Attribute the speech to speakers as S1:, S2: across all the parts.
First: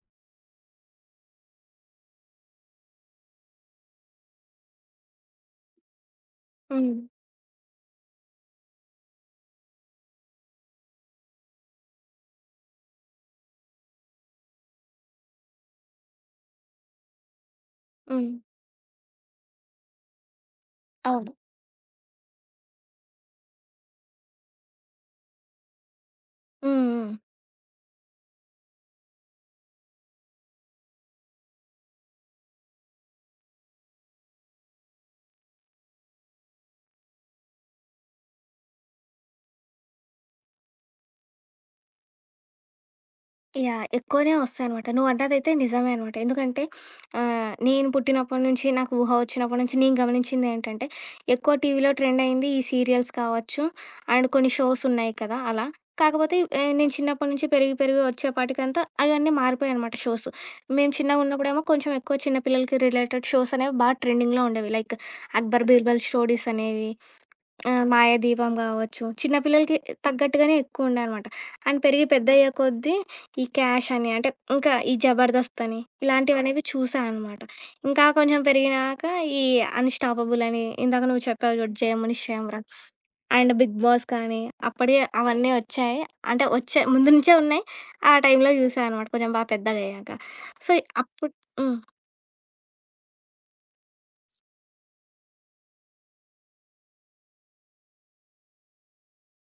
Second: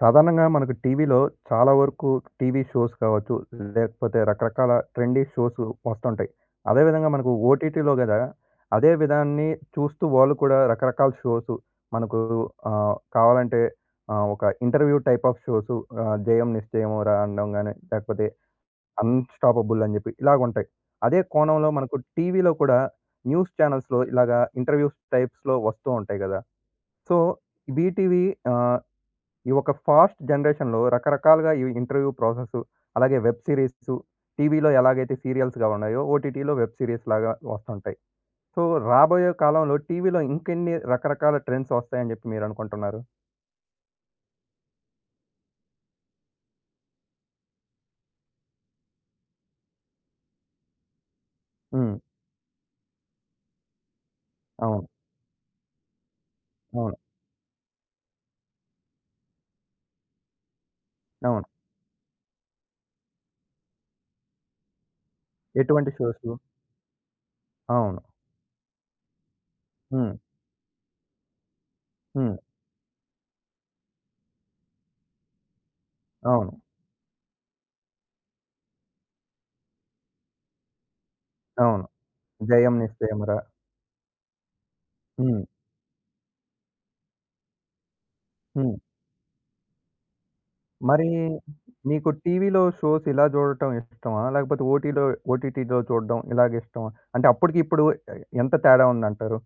S1: సాధారణంగా మనకు టీవీలో చాలా వరకు టీవీ షోస్ కావచ్చు, లేకపోతే రకరకాల ట్రెండీ షోస్ వస్తుంటాయి.
S2: హ్మ్.
S1: అదేవిధంగా మనకు ఓటీటీలో గదా! అదే విధాన్ని చూస్తూ వాళ్ళు కూడా రకరకాల షోసు మనకు కావాలంటే ఒక ఇంటర్వ్యూ టైప్ ఆఫ్ షోసు 'జయం నిశ్చయమురా' అనడం గాని, లేకపోతే
S2: హ్మ్.
S1: 'అన్‌స్టాపబుల్' అని జెప్పి ఇలాగుంటాయి. అదే
S2: అవును.
S1: కోణంలో మనకు టీవీలో కూడా న్యూస్ ఛానల్స్‌లో ఇలాగా ఇంటర్వ్యూస్ టైప్స్‌లో వస్తూ ఉంటాయి గదా!
S2: హ్మ్. హ్మ్.
S1: సో, ఈటీవీ ఆహ్, ఈ ఒక ఫాస్ట్ జనరేషన్‌లో రకరకాలుగా ఈ ఇంటర్వ్యూ ప్రాసెస్, అలాగే వెబ్ సీరీసు, టీవీలో ఎలాగైతే సీరియల్స్‌గా ఉన్నాయో, ఓటీటీలో వెబ్ సీరీస్‌లాగా వస్తుంటాయి. సో, రాబోయే కాలంలో టీవీలో ఇంకెన్ని రకరకాల ట్రెండ్స్ వస్తాయని చెప్పి మీరనుకుంటున్నారు?
S2: యాహ్! ఎక్కువనే వస్తాయనమాట. నువ్వన్నదైతే నిజమే అనమాట. ఎందుకంటే నేను పుట్టినప్పటి నుంచి, నాకు ఊహ వచ్చినప్పటి నుంచి నేను గమనించిందేంటంటే, ఎక్కువ టీవీలో
S1: హ్మ్.
S2: ట్రెండ్ అయింది ఈ సీరియల్స్ కావచ్చు, అండ్ కొన్ని షోస్
S1: అవును.
S2: ఉన్నాయి కదా! అలా. కాకపోతే నేను
S1: అవును.
S2: చిన్నప్పటి నుంచి పెరిగి పెరిగి వచ్చేపాటికంతా అయన్నీ మారిపోయాయనమాట షోస్. మేము
S1: అవును.
S2: చిన్నగున్నప్పుడేమో కొంచెం ఎక్కువ చిన్న పిల్లలకి రిలేటెడ్ షోస్ అనేవి బా ట్రెండింగ్‌లో ఉండేవి. లైక్ 'అక్బర్
S1: ఎటువంటి
S2: బీర్బల్'
S1: షోసు?
S2: స్టోరీస్ అనేవి, ఆ!
S1: అవును.
S2: 'మాయాదీపం' గావచ్చు. చిన్న పిల్లలకి
S1: హ్మ్.
S2: తగ్గట్టుగానే ఎక్కువుండేనమాట. అండ్ పెరిగి
S1: హ్మ్.
S2: పెద్దయ్యే కొద్దీ ఈ క్యాష్ అని, అంటే ఇంకా ఈ జబర్దస్త్ అని
S1: అవును.
S2: ఇలాంటివనేవి చూసా అనమాట. ఇంకా కొంచెం పెరిగినాక ఈ 'అన్‌స్టాపబుల్' అని ఇందాక నువ్వు చెప్పావు చూడు
S1: అవును.
S2: 'జయముని శ్యామరావ్'
S1: 'జయం నిశ్చయమురా'.
S2: అండ్ 'బిగ్ బాస్' కానీ అప్పుడే
S1: హ్మ్.
S2: అవన్నీ వచ్చాయి. అంటే వచ్చే ముందు నుంచే ఉన్నాయి. ఆ టైంలో
S1: హ్మ్.
S2: చూసా అనమాట కొంచెం బాగా పెద్దగయ్యాక. సో,
S1: మరి
S2: అప్పుడు హ్మ్.
S1: మీకు టీవీలో షోస్ ఇలా చూడటం ఇష్టమా? లేకపోతే ఓటీలో ఓటీటీలో చూడడం ఇలాగ ఇష్టమా? అంటే అప్పటికి ఇప్పుడు ఎ ఎంత తేడా ఉందంటారు?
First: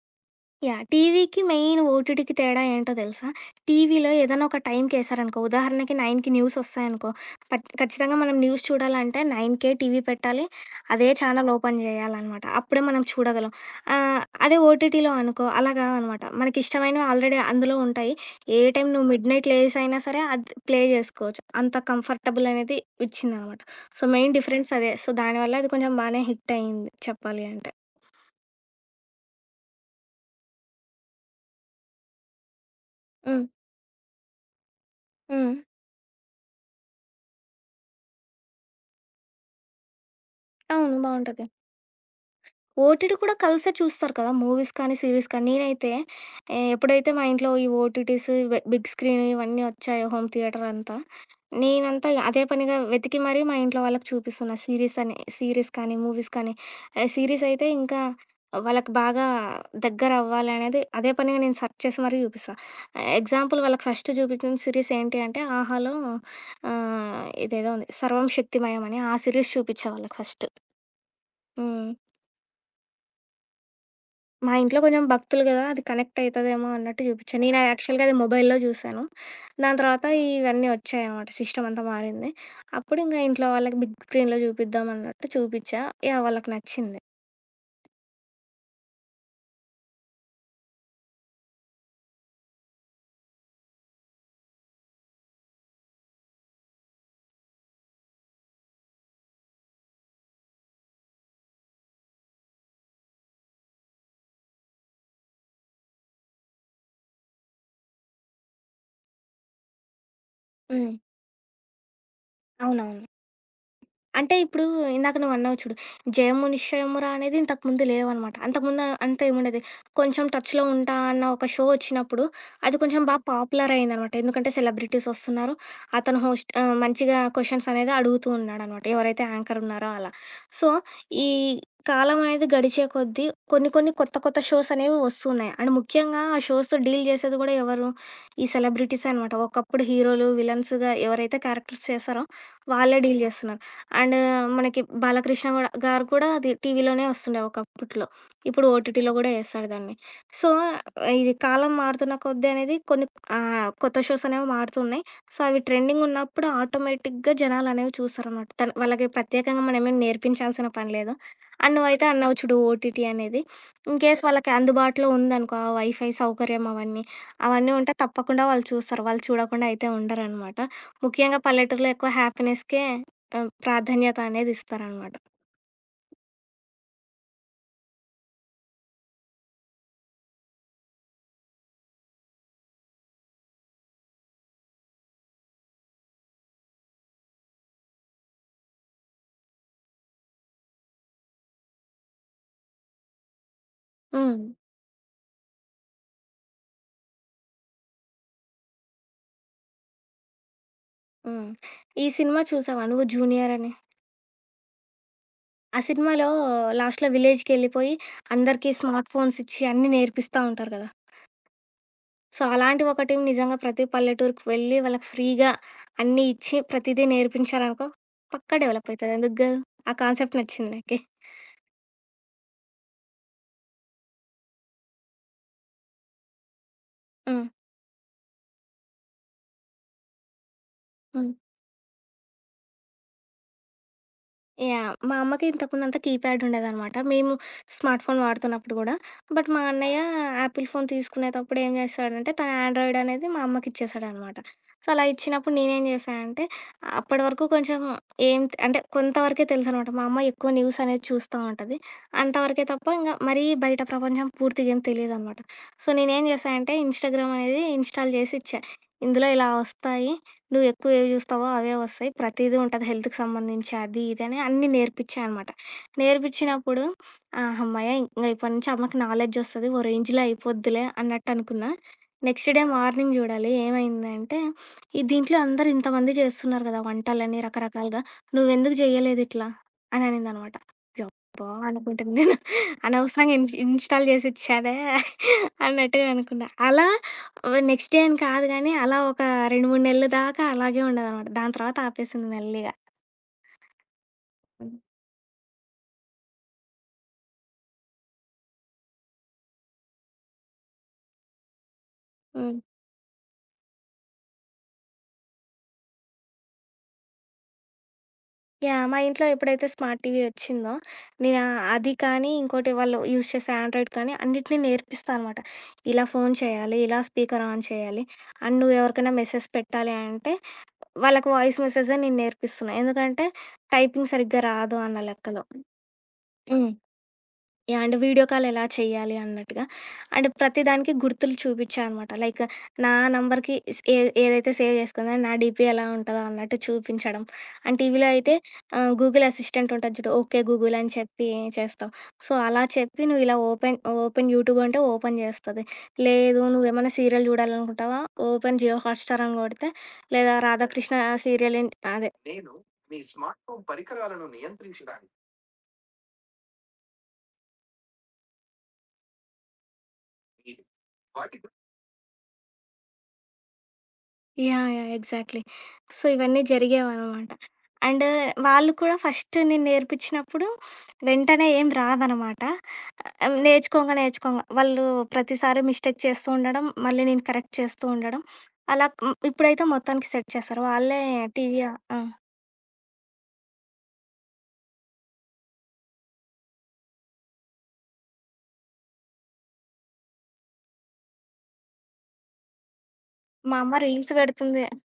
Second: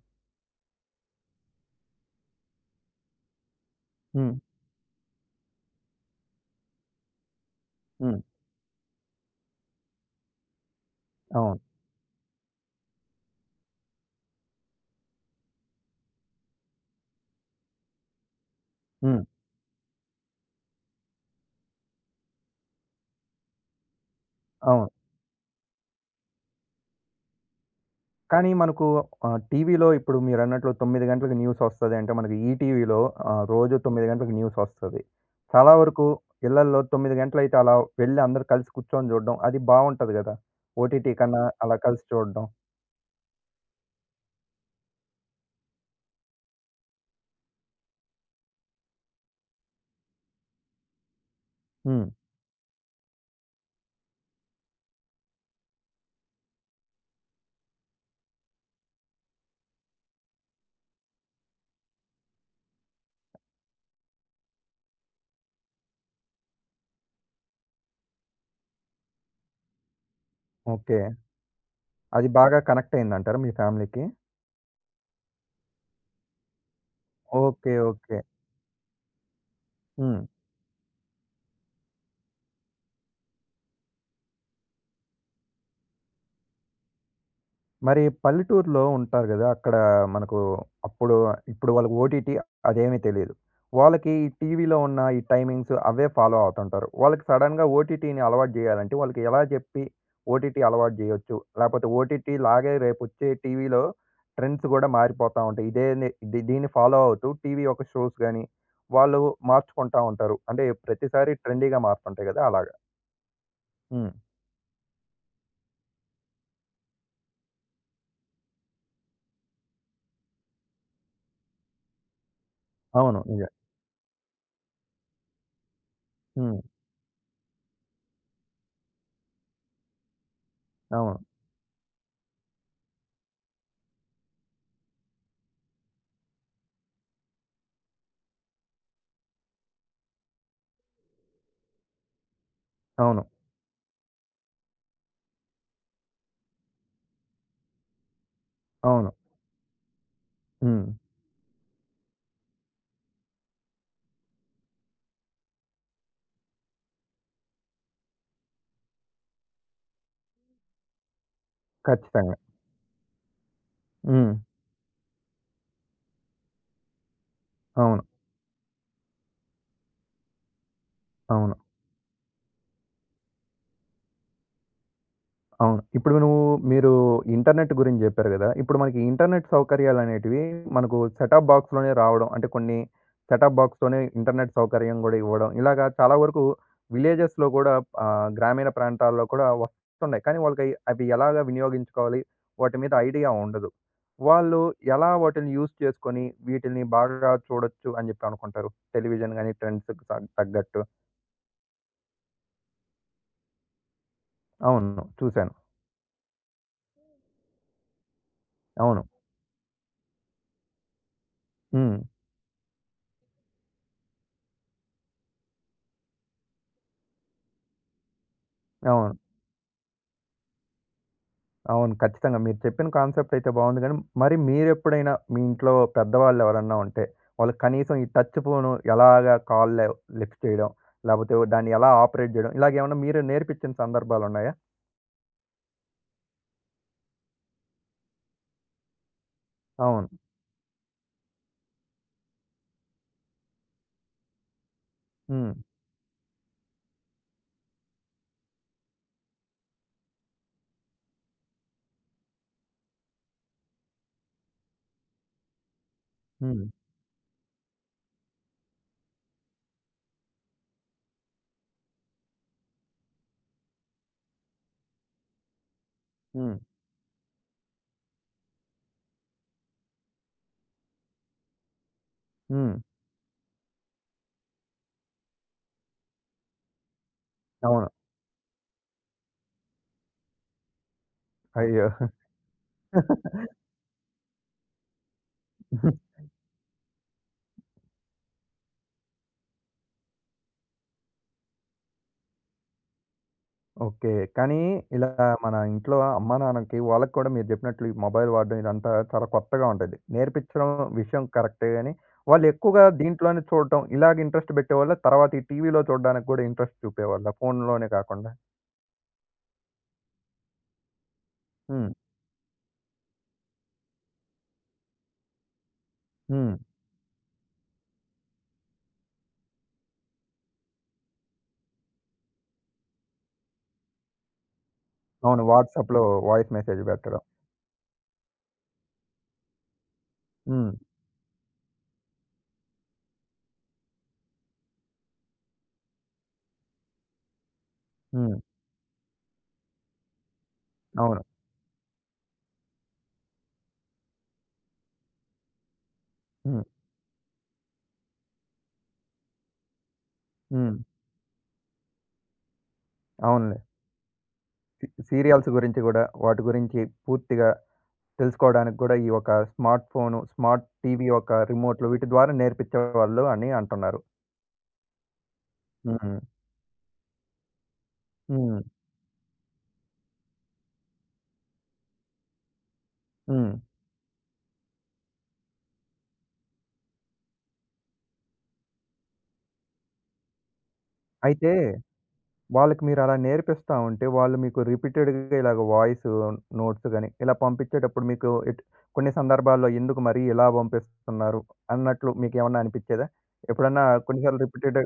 S2: యాహ్! టీవీకి మెయిన్ ఓటీటీకి తేడా ఏంటో తెలుసా? టీవీలో
S1: హ్మ్.
S2: ఏదైనా ఒక టైంకేశారనుకో ఉదాహరణకి 9:00కి న్యూసొస్తాయనుకో పట్ ఖచ్చితంగా
S1: హ్మ్.
S2: మనం న్యూస్ చూడాలంటే 9:00కే టీవీ పెట్టాలి. అదే ఛానల్
S1: అవును.
S2: ఓపెన్ చేయాలనమాట. అప్పుడే మనం చూడగలం. ఆహ్, అదే ఓటీటీలో అనుకో అలా కాదనమాట. మనకిష్టమైనవి ఆల్రెడీ అందులో ఉంటాయి. ఏ టైం నువ్వు
S1: హ్మ్.
S2: మిడ్‌నైట్ లేసయినా సరే అది ప్లే చేసుకోవచ్చు. అంత కంఫర్టబుల్ అనేది ఇచ్చిందనమాట. సో, మెయిన్ డిఫరెన్స్
S1: అవును.
S2: అదే. సో, దానివల్ల అది కొంచెం బానే హిట్ అయింది చెప్పాలి అంటే.
S1: కానీ మనకు టీవీలో ఇప్పుడు మీరన్నట్లు 9 గంటలకు న్యూసొస్తది అంటే మనకు ఈటీవీలో
S2: హ్మ్.
S1: రోజు 9 గంటలకు న్యూసొస్తది.
S2: హ్మ్.
S1: చాలా వరకు ఇళ్లల్లో 9 గంటలయితే అలా వెళ్లి అందరూ కలిసి కూర్చొని చూడడం అది బావుంటది గదా!
S2: అవును.
S1: ఓటీటీ కన్నా
S2: బావుంటది.
S1: అలా కలిసి చూడడం.
S2: ఓటీటీ కూడా కలిసే చూస్తారు కదా! మూవీస్ కానీ, సీరీస్ కానీ. నేనైతే ఎప్పుడైతే మా ఇంట్లో ఈ ఓటీటీస్, వె బిగ్ స్క్రీన్ ఇవన్నీ వచ్చాయో హోమ్ థియేటర్ అంతా,
S1: హ్మ్.
S2: నేనంతా అదే పనిగా వెతికి మరీ మా ఇంట్లో వాళ్ళకి చూపిస్తున్నా. సీరీస్ అని సీరీస్ కానీ, మూవీస్ కానీ. సీరీస్ అయితే ఇంకా వాళ్ళకి బాగా దగ్గరవ్వాలి అనేది అదే పనిగా నేను సెర్చ్ చేసి మరీ చూపిస్తా. ఎగ్జాంపుల్ వాళ్ళకి ఫస్ట్ చూపించిన సీరీస్ ఏంటి అంటే 'ఆహాలో' ఇదేదో ఉంది 'సర్వం శక్తిమయం' అని ఆ సీరీస్ చూపిచ్చా వాళ్ళకి ఫస్ట్.
S1: ఓకే.
S2: హ్మ్.
S1: అది బాగా కనెక్ట్ అయిందంటారా మీ ఫ్యామిలీకి?
S2: మా ఇంట్లో కొంచెం భక్తులు గదా! అది కనెక్ట్ అయితదేమో అన్నట్టు చూపిచ్చాను. నేను
S1: ఓకే.
S2: యాక్చువల్‌గా అది
S1: ఓకే.
S2: మొబైల్‌లో చూసాను. దాని తర్వాత
S1: హ్మ్.
S2: ఇవన్నీ వచ్చాయనమాట. సిస్టమ్ అంతా మారింది. అప్పుడు ఇంక ఇంట్లో వాళ్ళకి బిగ్ స్క్రీన్‌లో చూపిద్దాం అన్నట్టు చూపిచ్చా. యాహ్! వాళ్ళకి నచ్చింది.
S1: మరి పల్లెటూరులో ఉంటారు గదా! అక్కడ మనకు అప్పుడు ఇప్పుడు వాళ్ళకి ఓటీటీ అదేమీ తెలీదు. వాళ్ళకి ఈ టీవీలో ఉన్న ఈ టైమింగ్స్ అవే ఫాలో అవుతుంటారు. వాళ్ళకి సడెన్‌గా ఓటీటీని అలవాటు జేయాలంటే వాళ్ళకి ఎలా జెప్పి ఓటీటీ అలవాటు జేయొచ్చు? లేపోతే ఓటీటీ లాగే రేపొచ్చే టీవీలో ట్రెండ్స్ గూడా మారిపోతా ఉంటాయి. ఇదేని ది దీన్ని ఫాలో అవుతూ టీవీ యొక్క షోస్ గాని వాళ్ళు మార్చుకుంటా ఉంటారు. అంటే
S2: హ్మ్.
S1: ప్రతిసారి ట్రెండీగా మారుతుంటాయి గదా! అలాగా.
S2: అవునవును.
S1: హ్మ్.
S2: అంటే ఇప్పుడు ఇందాక నువ్వన్నావు చూడు. 'జయము నిశ్చయమురా' అనేది ఇంతకుముందు లేవనమాట. అంతకుముందు అంత ఏముండేది. కొంచెం టచ్‌లో ఉంటా అన్న ఒక షో వచ్చినప్పుడు, అది కొంచెం బా
S1: అవును. నిజం.
S2: పాపులర్ అయిందనమాట. ఎందుకంటే సెలబ్రిటీస్ వస్తున్నారు. అతను హోస్ట్
S1: హ్మ్.
S2: మంచిగా క్వెషన్స్ అనేది అడుగుతూ ఉన్నాడనమాట. ఎవరైతే యాంకర్ ఉన్నారో అలా. సో,
S1: అవును.
S2: ఈ కాలం అనేది గడిచే కొద్దీ కొన్ని కొన్ని కొత్త కొత్త షోస్ అనేవి వస్తూ ఉన్నాయి. అండ్ ముఖ్యంగా ఆ షోస్‌తో డీల్ చేసేది కూడా ఎవరు? ఈ సెలబ్రిటీసే అనమాట. ఒకప్పుడు హీరోలు, విలన్స్‌గా ఎవరైతే క్యారెక్టర్స్ చేశారో వాళ్ళే డీల్
S1: అవును.
S2: చేస్తున్నారు. అండ్ మనకి బాలకృష్ణ గూడా గారు కూడా అది టీవీలోనే వస్తుండే ఒకప్పట్లో. ఇప్పుడు
S1: అవును.
S2: ఓటీటీలో గూడా యేస్తాడు దాన్ని. సో,
S1: హ్మ్.
S2: ఇది కాలం మారుతున్న కొద్దీ అనేది కొన్ని కొత్త షోస్ అనేవి మారుతున్నాయి. సో, అవి ట్రెండింగ్ ఉన్నప్పుడు ఆటోమేటిక్‌గా జనాలనేవి చూస్తారనమాట. తన్ వాళ్ళకి ప్రత్యేకంగా మనమేం నేర్పించాల్సిన పని లేదు. అండ్ నువ్వైతే అన్నావు
S1: ఖచ్చితంగా.
S2: చూడు ఓటీటీ అనేది. ఇన్‌కేస్
S1: హ్మ్.
S2: వాళ్ళకి అందుబాటులో ఉందనుకో ఆ వైఫై సౌకర్యం అవన్నీ. అవన్నీ ఉంటే
S1: అవును.
S2: తప్పకుండా వాళ్ళు చూస్తారు. వాళ్ళు చూడకుండా అయితే ఉండరనమాట. ముఖ్యంగా
S1: అవును.
S2: పల్లెటూరులో ఎక్కువ హ్యాపీనెస్‌కే ఆ! ప్రాధాన్యత అనేది ఇస్తారనమాట.
S1: అవును. ఇప్పుడు మీరు ఇంటర్నెట్ గురించి జెప్పారు గదా! ఇప్పుడు మనకి ఇంటర్నెట్ సౌకర్యాలనేటివి మనకు సెటప్ బాక్స్‌లోనే రావడం. అంటే కొన్ని సెటప్ బాక్స్‌తోనే ఇంటర్నెట్ సౌకర్యం గూడా ఇవ్వడం. ఇలాగా చాలా వరకు విలేజెస్‌లో గూడా గ్రామీణ ప్రాంతాల్లో కూడా వస్తున్నాయి. కానీ వాళ్ళకయి అవి ఎలాగా వినియోగించుకోవాలి? వాటి మీద ఐడియా ఉండదు.
S2: హ్మ్.
S1: వాళ్ళు ఎలా వాటిని యూజ్ చేసుకొని వీటిని బాగా చూడొచ్చు అని జెప్పి అనుకుంటారు? టెలివిజన్ గాని ట్రెండ్స్‌కి తగ్గట్టు.
S2: హ్మ్. ఈ సినిమా చూసావా నువ్వు 'జూనియర్' అని?
S1: అవును. చూసాను.
S2: ఆ సినిమాలో లాస్ట్‌లో విలేజ్‌కెళ్ళిపోయి అందరికీ
S1: అవును.
S2: స్మార్ట్ ఫోన్స్ ఇచ్చి అన్నీ నేర్పిస్తా ఉంటారు కదా!
S1: హ్మ్.
S2: సో, అలాంటి ఒక టీమ్ నిజంగా ప్రతి పల్లెటూరుకి వెళ్ళి వాళ్ళకి ఫ్రీగా అన్నీ ఇచ్చి ప్రతిదీ నేర్పించారనుకో పక్కా డెవలప్ అయితది.
S1: అవును.
S2: ఎందుకు కాదు? ఆ కాన్సెప్ట్ నచ్చింది నాకి.
S1: అవును. ఖచ్చితంగా మీరు చెప్పిన కాన్సెప్ట్ అయితే బావుంది గానీ, మరి మీరెప్పుడైనా మీ ఇంట్లో పెద్దవాళ్ళెవరన్నా ఉంటే,
S2: హ్మ్.
S1: వాళ్ళకి కనీసం ఈ టచ్ ఫోను ఎలాగా కాల్‌లో లిఫ్ట్ చేయడం,
S2: హ్మ్.
S1: లేపోతే దాన్ని ఎలా ఆపరేట్ జేయడం, ఇలాగేమన్నా మీరు నేర్పిచ్చిన సందర్భాలున్నాయా?
S2: యాహ్! మా అమ్మకి ఇంతకుముందంతా కీప్యాడ్ ఉండేదనమాట. మేము స్మార్ట్ ఫోన్ వాడుతున్నప్పుడు గూడా. బట్ మా అన్నయ్య
S1: అవును.
S2: యాపిల్ ఫోన్ తీసుకునేటప్పుడు ఏం చేశాడంటే, తన ఆండ్రాయిడ్ అనేది మా అమ్మకి ఇచ్చేసాడనమాట. సో, అలా
S1: హ్మ్.
S2: ఇచ్చినప్పుడు నేనేం చేశా అంటే, అప్పటి వరకు కొంచెం అంటే కొంతవరకే తెలుసనమాట. మా అమ్మ ఎక్కువ న్యూస్ అనేది చూస్తా ఉంటది. అంతవరకే తప్ప ఇంగ మరీ బయట ప్రపంచం పూర్తిగా ఏం తెలీదనమాట. సో, నేనేం చేశా
S1: హ్మ్.
S2: అంటే, ఇన్‌స్టాగ్రామ్ అనేది ఇన్‌స్టాల్ చేసి ఇచ్చా. ఇందులో ఇలా వస్తాయి. నువ్వు ఎక్కువ ఏవి జూస్తావో అవే వస్తాయి. ప్రతీదీ ఉంటది హెల్త్‌కి సంబంధించి అది, ఇది అని అన్నీ నేర్పించా అనమాట.
S1: హ్మ్.
S2: నేర్పించినప్పుడు హమ్మయ్య! ఇంగ ఇప్పటి నుంచి అమ్మకి నాలెడ్జ్ ఒస్తది. ఓ రేంజ్‌లో అయిపోద్దిలే అన్నట్టనుకున్నా. నెక్స్ట్ డే
S1: హ్మ్.
S2: మార్నింగ్ జూడాలి ఏమైందంటే, ఈ దీంట్లో అందరూ ఇంతమంది చేస్తున్నారు గదా! వంటలని
S1: అవును.
S2: రకరకాలుగా. నువ్వెందుకు జెయ్యలేదిట్లా అని అనిందనమాట. యబ్బా!
S1: అయ్యో!
S2: అనుకుంటే నేను అనవసరంగా ఇన్‌స్టాల్ జేసిచ్చానే అన్నట్టుగా అనుకున్నా. అలా ఓహ్! నెక్స్ట్ డే అని కాదు గానీ, అలా ఒక 2, 3 నెలల దాకా అలాగే ఉండేదనమాట. దాని తర్వాత ఆపేసింది మెల్లిగా.
S1: ఓకే. కానీ
S2: హ్మ్.
S1: ఇలా మన ఇంట్లో అమ్మానాన్నకి వాళ్ళకి కూడా మీరు జెప్పినట్లు ఈ మొబైల్ వాడడం ఇదంతా చాలా కొత్తగా ఉంటది. నేర్పించడం విషయం కరెక్టే గాని, వాళ్ళు
S2: హ్మ్.
S1: ఎక్కువగా దీంట్లోనే చూడటం ఇలాగ ఇంట్రెస్ట్ బెట్టేవాళ్ళా? తర్వాత ఈ టీవీలో చూడడానికి గూడా ఇంట్రెస్ట్ చూపేవాళ్ళా? ఫోనులోనే కాకుండా?
S2: యాహ్! మా ఇంట్లో ఎప్పుడైతే స్మార్ట్ టీవీ వచ్చిందో, నేను అది
S1: హ్మ్.
S2: కానీ, ఇంకోటి వాళ్ళు యూజ్ చేసే ఆండ్రాయిడ్ కానీ అన్నిటిని నేర్పిస్తా అనమాట. ఇలా ఫోన్
S1: హ్మ్.
S2: చేయాలి, ఇలా స్పీకర్ ఆన్ చేయాలి, అండ్ నువ్వు ఎవరికైనా మెసేజ్ పెట్టాలి అంటే, వాళ్ళకి వాయిస్ మెసేజే నేను నేర్పిస్తున్నా. ఎందుకంటే, టైపింగ్ సరిగ్గా రాదు అన్న
S1: అవును.
S2: లెక్కలో.
S1: వాట్సాప్‌లో వాయిస్
S2: హ్మ్.
S1: మెసేజ్ బెట్టడం.
S2: యాహ్! అంటే వీడియో కాల్ ఎలా చేయాలి అన్నట్టుగా. అండ్
S1: హ్మ్.
S2: ప్రతిదానికి గుర్తులు చూపిచ్చా అనమాట. లైక్ నా నంబర్‌కి స్ ఏ ఏదైతే సేవ్ చేసుకుందో నా డీపీ ఎలా ఉంటదో అన్నట్టు చూపించడం. అండ్ టీవీలో అయితే
S1: హ్మ్.
S2: గూగుల్ అసిస్టెంట్ ఉంటది చూడు. ఓకే గూగుల్ అని
S1: అవును.
S2: చెప్పి చేస్తాం. సో, అలా చెప్పి నువ్వు ఇలా ఓపెన్ ఓపెన్ యూట్యూబ్ అంటే ఓపెన్ చేస్తది. లేదు
S1: హ్మ్.
S2: నువ్వేమన్నా సీరియల్ చూడాలనుకుంటావా ఓపెన్ జియో హాట్‌స్టార్ అని కొడితే లేదా
S1: హ్మ్.
S2: రాధాకృష్ణ సీరియల్ ఏంటి అదే
S1: అవునులే. సీరియల్స్ గురించి గూడా వాటి గురించి పూర్తిగా తెలుసుకోడానికి గూడా ఈ ఒక స్మార్ట్ ఫోను, స్మార్ట్ టీవీ యొక్క రిమోట్‌లు వీటి ద్వారా నేర్పించేవాళ్ళు అని అంటున్నారు.
S2: యాహ్! యాహ్! ఎగ్జాక్ట్‌లీ. సో,
S1: హ్మ్.
S2: ఇవన్నీ జరిగేవనమాట. అండ్
S1: హ్మ్.
S2: వాళ్ళు కూడా ఫస్ట్ నేను నేర్పించినప్పుడు వెంటనే ఏం రాదనమాట.
S1: హ్మ్.
S2: నేర్చుకోంగా, నేర్చుకోంగా వాళ్ళు ప్రతిసారి మిస్టేక్ చేస్తూ ఉండడం, మళ్ళీ నేను కరెక్ట్ చేస్తూ ఉండడం. అలా ఇప్పుడైతే మొత్తానికి సెట్ చేశారు. వాళ్ళే
S1: అయితే
S2: టీవీ ఆ!
S1: వాళ్ళకి మీరలా నేర్పిస్తా ఉంటే వాళ్ళు మీకు రిపీటెడ్‌గా ఇలాగ వాయిస్ నోట్స్ గాని, ఇలా పంపించేటప్పుడు మీకు కొన్ని సందర్భాల్లో ఎందుకు మరి ఇలా పంపిస్తున్నారు అన్నట్లు మీకేమన్నా అనిపించేదా?
S2: మా అమ్మ
S1: ఎప్పుడన్నా
S2: రీల్స్
S1: కొన్ని సార్లు
S2: పెడుతుంది.
S1: రిపీటెడ్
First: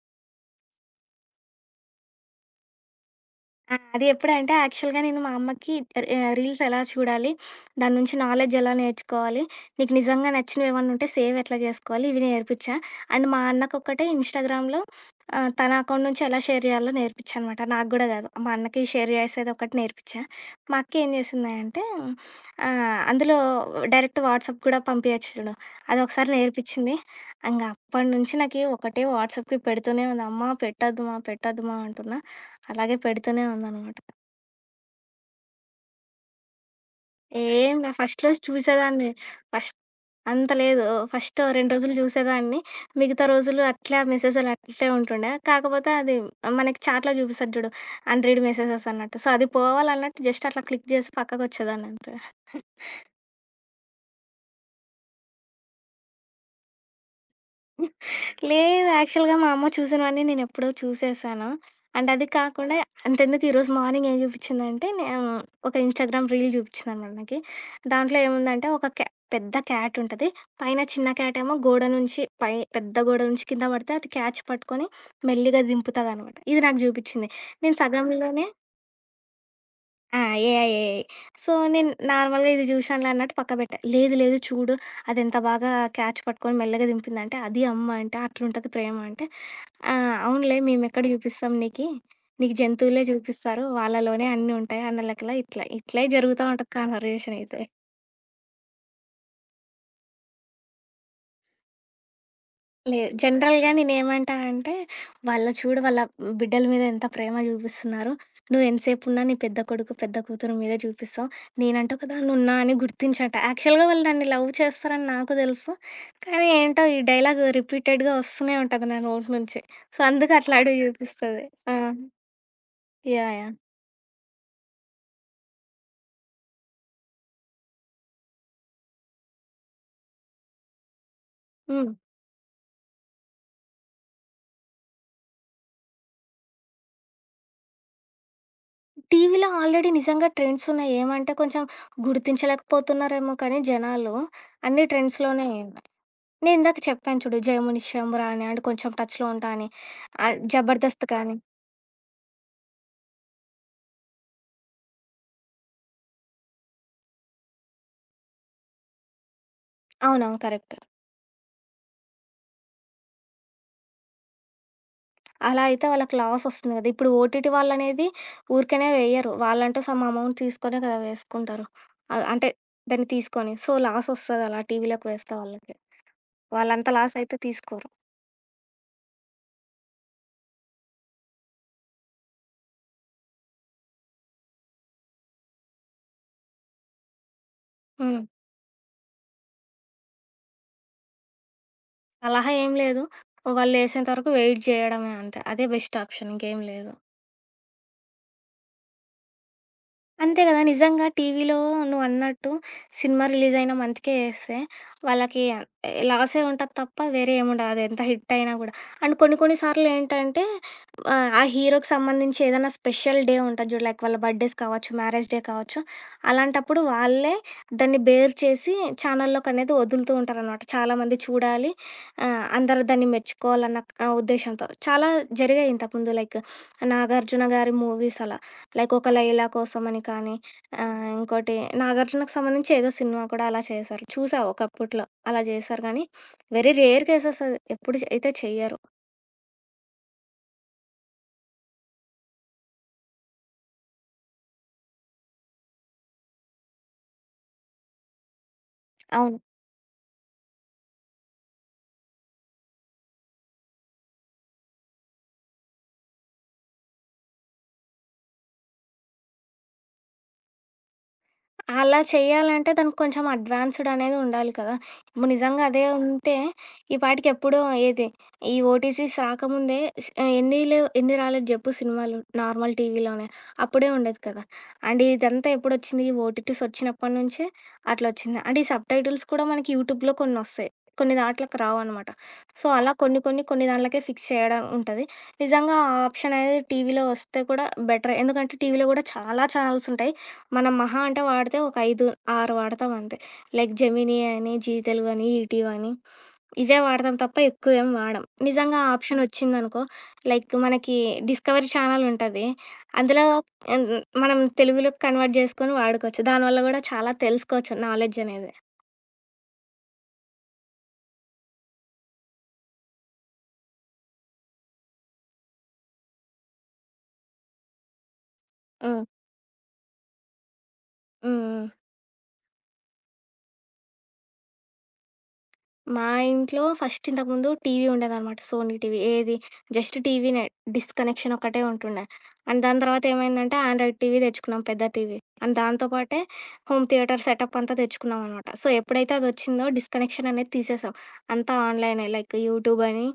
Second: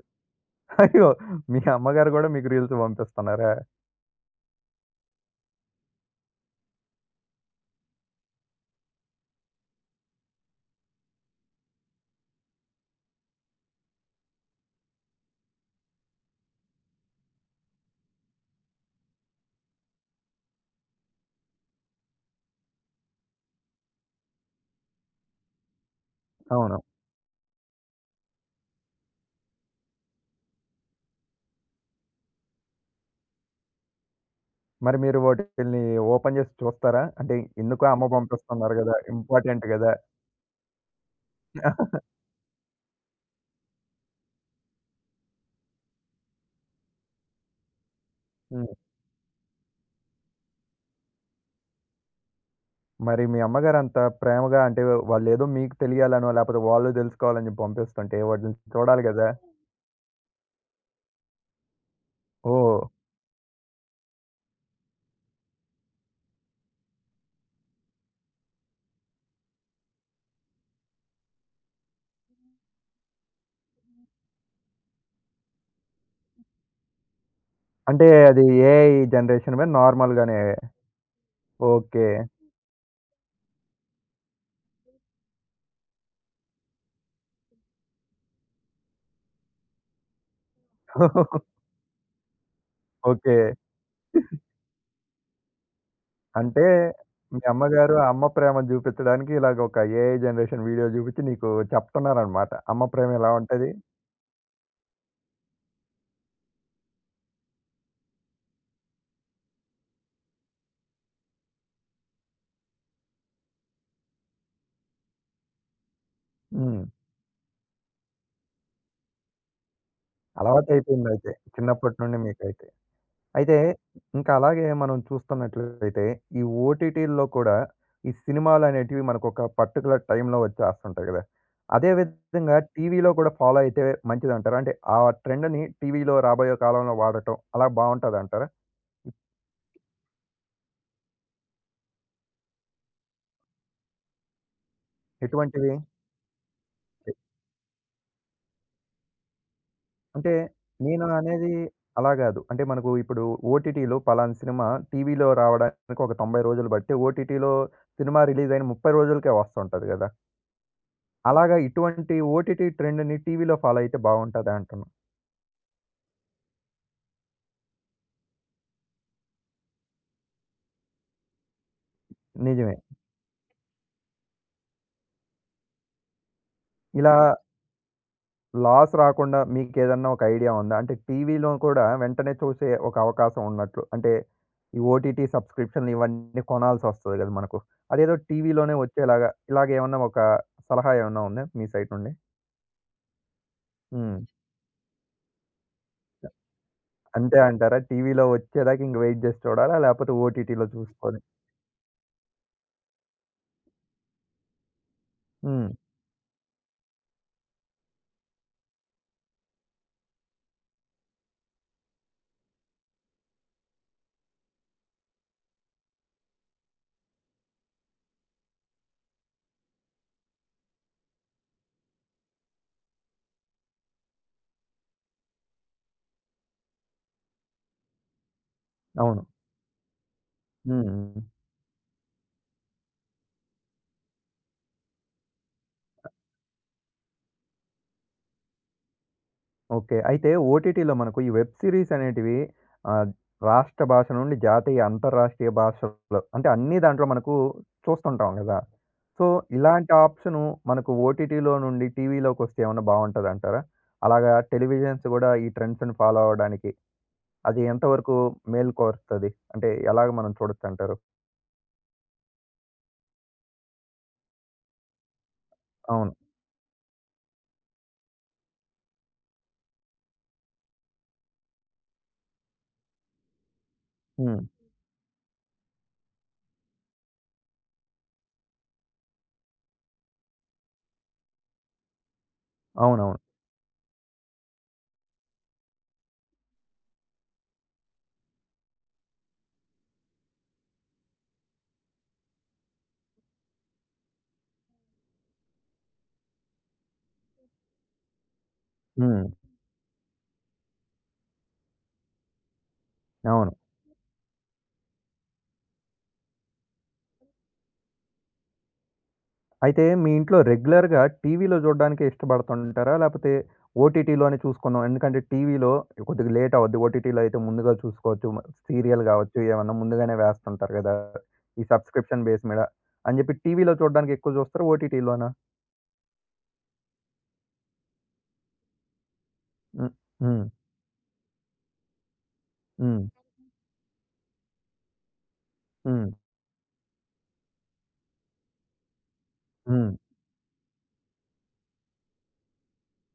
S1: అయ్యో! మీ అమ్మగారు గూడా మీకు రీల్స్ పంపిస్తున్నారా?
S2: ఆ! అది ఎప్పుడంటే యాక్చువల్‌గా నేను మా అమ్మకి రీల్స్ ఎలా చూడాలి? దాని నుంచి నాలెడ్జ్ ఎలా నేర్చుకోవాలి? నీకు నిజంగా నచ్చినవేమన్నా ఉంటే సేవ్ ఎట్లా చేసుకోవాలి? ఇవి నేర్పించా. అండ్ మా అన్నకొక్కటే ఇన్‌స్టాగ్రామ్‌లో తన అకౌంట్ నుంచి ఎలా షేర్ చేయాలో నేర్పించా అనమాట. నాకు గూడా కాదు. మా అన్నకి షేర్ చేసేది ఒకటి నేర్పించా. మా అక్క ఏం చేసింది అంటే అందులో డైరెక్ట్ వాట్సాప్ కూడా పంపియచ్చు చూడు. అదొకసారి
S1: అవును.
S2: నేర్పించింది. ఇంగ అప్పటినుంచి నాకి ఒకటే వాట్సాప్‌కి పెడుతూనే ఉంది. అమ్మా పెట్టొద్దుమా, పెట్టొద్దుమా అంటున్నా. అలాగే పెడుతూనే ఉందనమాట.
S1: మరి మీరు వాటిల్ని ఓపెన్ చేసి చూస్తారా? అంటే
S2: ఏం
S1: ఎందుకో
S2: లే
S1: అమ్మ
S2: ఫస్ట్ రోజు
S1: పంపిస్తున్నారు గదా!
S2: చూసేదాన్ని.
S1: ఇంపార్టెంట్
S2: ఫస్ట్
S1: గదా!
S2: అంత లేదు. ఫస్ట్ 2 రోజులు చూసేదాన్ని. మిగతా రోజులు అట్లే ఆ మెసేజులు అట్లే ఉంటుండే. కాకపోతే అది మనకి చాట్‌లో చూపిస్తది చూడు. అన్‌రీడ్
S1: హ్మ్.
S2: మెసేజెస్ అన్నట్టు. సో, అది పోవాలన్నట్టు జస్ట్ అట్లా క్లిక్ చేసి పక్కకొచ్చేదాన్నంతే.
S1: మరి మీ అమ్మగారు అంత ప్రేమగా అంటే వాళ్ళేదో మీకు తెలియాలనో, లేపోతే వాళ్ళు తెలుసుకోవాలని చెప్పి పంపిస్తుంటే వాటిని
S2: లేదు.
S1: చూడాలి గదా!
S2: యాక్చువల్‌గా మా అమ్మ చూసినవన్నీ నేనెప్పుడో చూసేసాను. అండ్ అది కాకుండా
S1: ఓహ్!
S2: అంతెందుకు ఈరోజు మార్నింగ్ ఏం చూపిచ్చిందంటే, నేను ఒక ఇన్‌స్టాగ్రామ్ రీల్ చూపిచ్చిందనమాట నాకి. దాంట్లో ఏముందంటే, ఒక క్యా పెద్ద క్యాట్ ఉంటది. పైన చిన్న క్యాటేమో గోడ నుంచి పై పెద్ద గోడ నుంచి కింద పడితే అది క్యాచ్ పట్టుకొని మెల్లిగా దింపుతదనమాట. ఇది నాకు చూపిచ్చింది. నేను
S1: అంటే అది
S2: సగంలోనే
S1: ఏఐ జనరేషన్‌వే
S2: ఆ!
S1: నార్మల్‌గానే.
S2: ఏఐ. సో, నేను
S1: ఓకే.
S2: నార్మల్‌గా ఇది జూషినాలే అన్నట్టు పక్క బెట్టా. లేదు, లేదు చూడు అదెంత బాగా క్యాచ్ పట్టుకొని మెల్లగా దింపిందంటే, అది అమ్మ అంటే, అట్లుంటది ప్రేమ అంటే, ఆ! అవునులే మేమెక్కడ జూపిస్తాం నీకి, నీకు జంతువులే
S1: ఓకే.
S2: జూపిస్తారు వాళ్ళలోనే అన్నీ ఉంటాయి అన్న లెక్కలో ఇట్లా, ఇట్లే జరుగుతా
S1: అంటే
S2: ఉంటది కన్వర్జేషన్
S1: మీ
S2: అయితే.
S1: అమ్మగారు ఆ అమ్మ ప్రేమ జూపిచ్చడానికి ఇలాగ ఒక ఏఐ జనరేషన్ వీడియో జూపిచ్చి నీకు చెప్తున్నారనమాట. అమ్మ
S2: లేదు.
S1: ప్రేమ ఎలా
S2: జనరల్‌గా
S1: ఉంటది?
S2: నేనేమంటా అంటే, "వాళ్ళ చూడు వాళ్ళ బిడ్డల మీద ఎంత ప్రేమ చూపిస్తున్నారు. నువ్వు ఎంతసేపున్నా నీ పెద్ద కొడుకు, పెద్ద కూతురు మీదే చూపిస్తావు. నేనంటూ ఒకదాన్నున్నా అని గుర్తించంట." యాక్చువల్‌గా వాళ్ళు నన్ను లవ్ చేస్తారని నాకు తెలుసు. కానీ ఏంటో
S1: హ్మ్.
S2: ఈ డైలాగ్ రిపీటెడ్‌గా వస్తూనే ఉంటది నా నోటి నుంచి. సో, అందుకు అట్లాడివి
S1: అలవాటయిపోయిందయితే
S2: చూపిస్తది. ఆ!
S1: చిన్నప్పటి నుండి మీకైతే.
S2: యాహ్! యాహ్!
S1: అయితే ఇంకా అలాగే మనం చూస్తున్నట్లయితే ఈ ఓటీటీల్లో కూడా ఈ సినిమాలనేటివి మనకొక పర్టిక్యులర్ టైంలో వచ్చేస్తుంటాయి గదా! అదే
S2: హ్మ్.
S1: విధంగా టీవీలో కూడా ఫాలో అయితే మంచిదంటారా? అంటే ఆ ట్రెండ్‌ని టీవీలో రాబోయే కాలంలో వాడటం అలా బావుంటదంటారా?
S2: టీవీలో ఆల్రెడీ నిజంగా ట్రెండ్స్ ఉన్నాయి. ఏమంటే కొంచెం గుర్తించలేకపోతున్నారేమో కానీ జనాలు, అన్ని ట్రెండ్స్‌లోనే
S1: ఎటువంటివి?
S2: నేనిందాక చెప్పాను చూడు 'జయముని శంబుర' అని అంటే కొంచెం టచ్‌లో ఉంటా అని.
S1: అంటే నేను
S2: 'జబర్దస్త్' కానీ
S1: అనేది అలా గాదు. అంటే మనకు ఇప్పుడు ఓటీటీలో పలానా సినిమా టీవీలో రావడానికి ఒక 90 రోజులు బట్టి ఓటీటీలో సినిమా రిలీజ్ అయిన 30 రోజులకే వస్తుంటది గదా!
S2: అవునవును. కరెక్ట్.
S1: అలాగా ఇటువంటి ఓటీటీ ట్రెండ్‌ని టీవీలో ఫాలో అయితే బావుంటదా అంటున్నా.
S2: అలా అయితే వాళ్ళకి లాస్ వస్తుంది కదా! ఇప్పుడు ఓటీటీ వాళ్ళనేది ఊరికనే వేయరు. వాళ్ళంటూ సమ్ అమౌంట్ తీసుకొనే కదా వేసుకుంటారు. అంటే
S1: నిజమే.
S2: దాన్ని తీసుకొని. సో, లాస్ వస్తది అలా టీవీలోకి వేస్తే వాళ్ళకి. వాళ్ళంత లాస్
S1: ఇలా
S2: అయితే తీసుకోరు.
S1: లాస్ రాకుండా మీకేదన్నా ఒక ఐడియా ఉందా? అంటే టీవీలో కూడా వెంటనే చూసే ఒక అవకాశం ఉన్నట్లు. అంటే ఈ ఓటీటీ సబ్స్క్రిప్షన్‌లు ఇవన్నీ కొనాల్సొస్తది గదా! మనకు. అదేదో
S2: హ్మ్.
S1: టీవీలోనే వచ్చేలాగా ఇలాగేమన్నా ఒక సలహా ఏమన్నా ఉందా మీ సైడ్ నుండి?
S2: సలహా ఏం లేదు. వాళ్ళేసేంత
S1: హ్మ్.
S2: వరకు వెయిట్ చేయడమే అంతే. అదే బెస్ట్ ఆప్షన్ ఇంకేం లేదు.
S1: అంతే అంటారా? టీవీలో వచ్చేదాకా ఇంక వెయిట్ జేసి చూడాలా? లేపోతే
S2: అంతే గదా!
S1: ఓటీటీలో
S2: నిజంగా
S1: చూసుకొని
S2: టీవీలో నువ్వన్నట్టు సినిమా రిలీజ్ అయిన మంత్‌కే యేస్తే వాళ్ళకి
S1: హ్మ్.
S2: లాసే ఉంటది తప్ప వేరే ఏముండదు. అదెంత హిట్ అయినా గూడా. అండ్ కొన్ని కొన్ని సార్లు ఏంటంటే ఆ హీరోకి సంబంధించి ఏదైనా స్పెషల్ డే ఉంటది జూడు. లైక్ వాళ్ళ బర్త్‌డేస్ కావచ్చు, మ్యారేజ్ డే కావచ్చు. అలాంటప్పుడు వాళ్ళే దాన్ని బేర్ చేసి ఛానల్‌లోకనేది వదులుతూ ఉంటారనమాట. చాలామంది చూడాలి. అందరూ దాన్ని మెచ్చుకోవాలన్న ఉద్దేశ్యంతో. చాలా జరిగాయి ఇంతకుముందు లైక్ 'నాగార్జున' గారి మూవీస్ అలా. లైక్ ఒక
S1: అవును.
S2: 'లైలా' కోసమని కానీ,
S1: హ్మ్.
S2: ఇంకోటి 'నాగార్జున'కి సంబంధించి ఏదో సినిమా కూడా అలా చేశారు. చూసా ఒకప్పట్లో అలా చేశారు గానీ, వెరీ రేర్ కేసెస్ అది. ఎప్పుడు చే అయితే చెయ్యరు.
S1: ఓకే. అయితే ఓటీటీలో మనకు ఈ వెబ్ సీరీస్ అనేటివి ఆహ్, రాష్ట్ర భాష నుండి జాతీయ, అంతర్రాష్ట్రీయ భాషల్లో అంటే అన్ని దాంట్లో మనకు చూస్తుంటాం గదా! సో,
S2: అవును.
S1: అవును. ఇలాంటి ఆప్షను మనకు ఓటీటీలో నుండి టీవీలోకొస్తే ఏమన్నా బావుంటదంటారా? అలాగా టెలివిజన్స్ గూడా ఈ ట్రెండ్స్‌ని ఫాలో అవ్వడానికి అది ఎంతవరకు మేలు కోరుతది? అంటే ఎలాగ మనం చూడొచ్చంటారు?
S2: అలా చేయాలంటే దానికి కొంచెం అడ్వాన్స్‌డ్ అనేది ఉండాలి కదా! ఇప్పుడు నిజంగా అదే
S1: అవును.
S2: ఉంటే, ఈ పాటికి ఎప్పుడో ఏది ఈ ఓటీటీస్ రాకముందే స్ ఎన్ని లేవు ఎన్ని రాలేదు జెప్పు సినిమాలు నార్మల్ టీవీలోనే. అప్పుడే ఉండేది
S1: హ్మ్.
S2: కదా! అండ్ ఇదంతా ఎప్పుడొచ్చింది ఈ ఓటీటీస్ వచ్చినప్పటి నుంచే అట్లొచ్చింది. అండ్ ఈ సబ్‌టైటిల్స్ కూడా మనకి యూట్యూబ్‌లో కొన్నొస్తాయి. కొన్ని దాంట్లోకి రావనమాట. సో, అలా కొన్ని
S1: అవునవును.
S2: కొన్ని కొన్ని దాంట్లకే ఫిక్స్ చేయడం ఉంటది. నిజంగా ఆ ఆప్షన్ అనేది టీవీలో వస్తే కూడా బెటరే. ఎందుకంటే టీవీలో కూడా చాలా ఛానల్స్ ఉంటాయి. మనం మహా అంటే వాడితే ఒక 5, 6 వాడతాం అంతే. లైక్ జెమినీ అని, జీ తెలుగు అని, ఈటీవి అని ఇవే వాడతాం తప్ప ఎక్కువేం వాడం. నిజంగా ఆ ఆప్షన్
S1: హ్మ్.
S2: వచ్చిందనుకో లైక్ మనకి డిస్కవరీ ఛానెల్ ఉంటది. అందులో
S1: అవును.
S2: ఆహ్, మనం తెలుగులోకి కన్వర్ట్ జేసుకొని వాడుకోవచ్చు. దానివల్ల గూడా చాలా తెలుసుకోవచ్చు నాలెడ్జ్ అనేది.
S1: అయితే మీ ఇంట్లో రెగ్యులర్‌గా టీవీలో చూడడానికే ఇష్టపడుతుంటారా? లేపోతే ఓటీటీలోనే చూసుకుందాం. ఎందుకంటే టీవీలో కొద్దిగా లేట్ అవ్వద్ది. ఓటీటీలో అయితే ముందుగా చూసుకోవచ్చు.
S2: హ్మ్.
S1: సీరియల్ గావచ్చు, ఏమన్నా ముందుగానే వేస్తుంటారు గదా!
S2: హ్మ్.
S1: ఈ
S2: హ్మ్.
S1: సబ్స్క్రిప్షన్ బేస్ మీద. అని చెప్పి టీవీలో చూడడానికి ఎక్కువ చూస్తారా? ఓటీటీలోనా?
S2: మా ఇంట్లో ఫస్ట్ ఇంతకుముందు టీవీ ఉండేదనమాట. Sony TV. ఏది
S1: హ్మ్.
S2: జస్ట్ టీవీనే.
S1: హ్మ్.
S2: డిష్ కనెక్షన్ ఒక్కటే ఉంటుండే. అండ్ దాని తర్వాత
S1: హ్మ్.
S2: ఏమైందంటే ఆండ్రాయిడ్ టీవీ తెచ్చుకున్నాం పెద్ద టీవీ. అండ్ దాంతో
S1: హ్మ్.
S2: పాటే హోమ్ థియేటర్ సెటప్ అంతా తెచ్చుకున్నాం అనమాట. సో, ఎప్పుడైతే అదొచ్చిందో డిష్
S1: హ్మ్.
S2: కనెక్షన్ అనేది తీసేసాం. అంతా ఆన్‌లైనే లైక్ యూట్యూబ్ అని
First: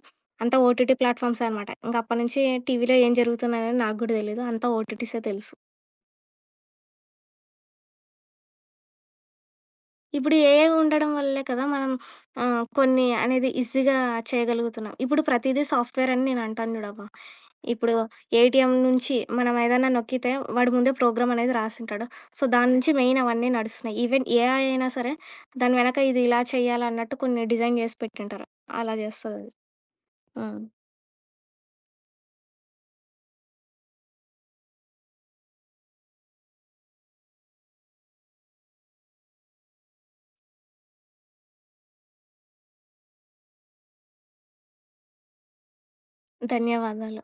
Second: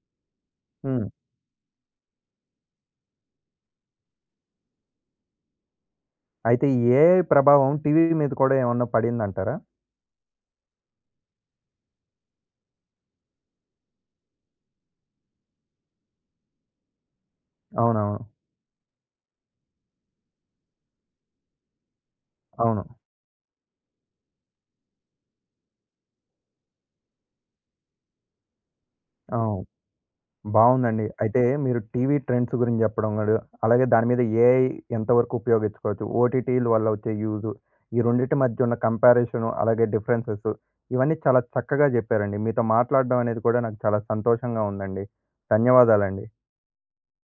S2: అంతా ఓటీటీ
S1: హ్మ్.
S2: ప్లాట్‌ఫామ్సే అనమాట. ఇంక అప్పటి నుంచి టీవీలో ఏం జరుగుతున్నదని నాకు గూడా తెలీదు. అంతా ఓటీటీసే తెలుసు.
S1: అయితే ఈ ఏఐ ప్రభావం టీవీ మీద కూడా ఏమన్నా పడిందంటారా?
S2: ఇప్పుడు ఏఐ ఉండడం వల్లే కదా మనం కొన్ని అనేది ఈజీగా చేయగలుగుతున్నాం. ఇప్పుడు ప్రతీదీ సాఫ్ట్‌వేర్ అని నేను అంటాను చూడబ్బా! ఇప్పుడు
S1: అవునవును.
S2: ఏటీఎం నుంచి మనం ఏదైనా నొక్కితే వాడు ముందే ప్రోగ్రామ్ అనేది రాసుంటాడు. సో, దాని
S1: అవును.
S2: నుంచి మెయిన్ అవన్నీ నడుస్తున్నాయి. ఈవెన్ ఏఐ అయినా సరే దాని వెనక ఇది ఇలా చేయాలన్నట్టు కొన్ని డిజైన్ చేసి పెట్టుంటారు. అలా చేస్తదది.
S1: అవును.
S2: హ్మ్.
S1: బావుందండి. అయితే మీరు టీవీ ట్రెండ్స్ గురించి చెప్పడం గూడా, అలాగే దాని మీద ఏఐ ఎంతవరకు ఉపయోగించుకోవచ్చు? ఓటీటీల వల్ల వచ్చే యూజు, ఈ రెండిటి మధ్య ఉన్న కంపారిజను, అలాగే డిఫరెన్సెస్ ఇవన్నీ చాలా చక్కగా చెప్పారండి. మీతో మాట్లాడడం అనేది కూడా నాకు చాలా సంతోషంగా ఉందండి. ధన్యవాదాలండి.
S2: ధన్యవాదాలు.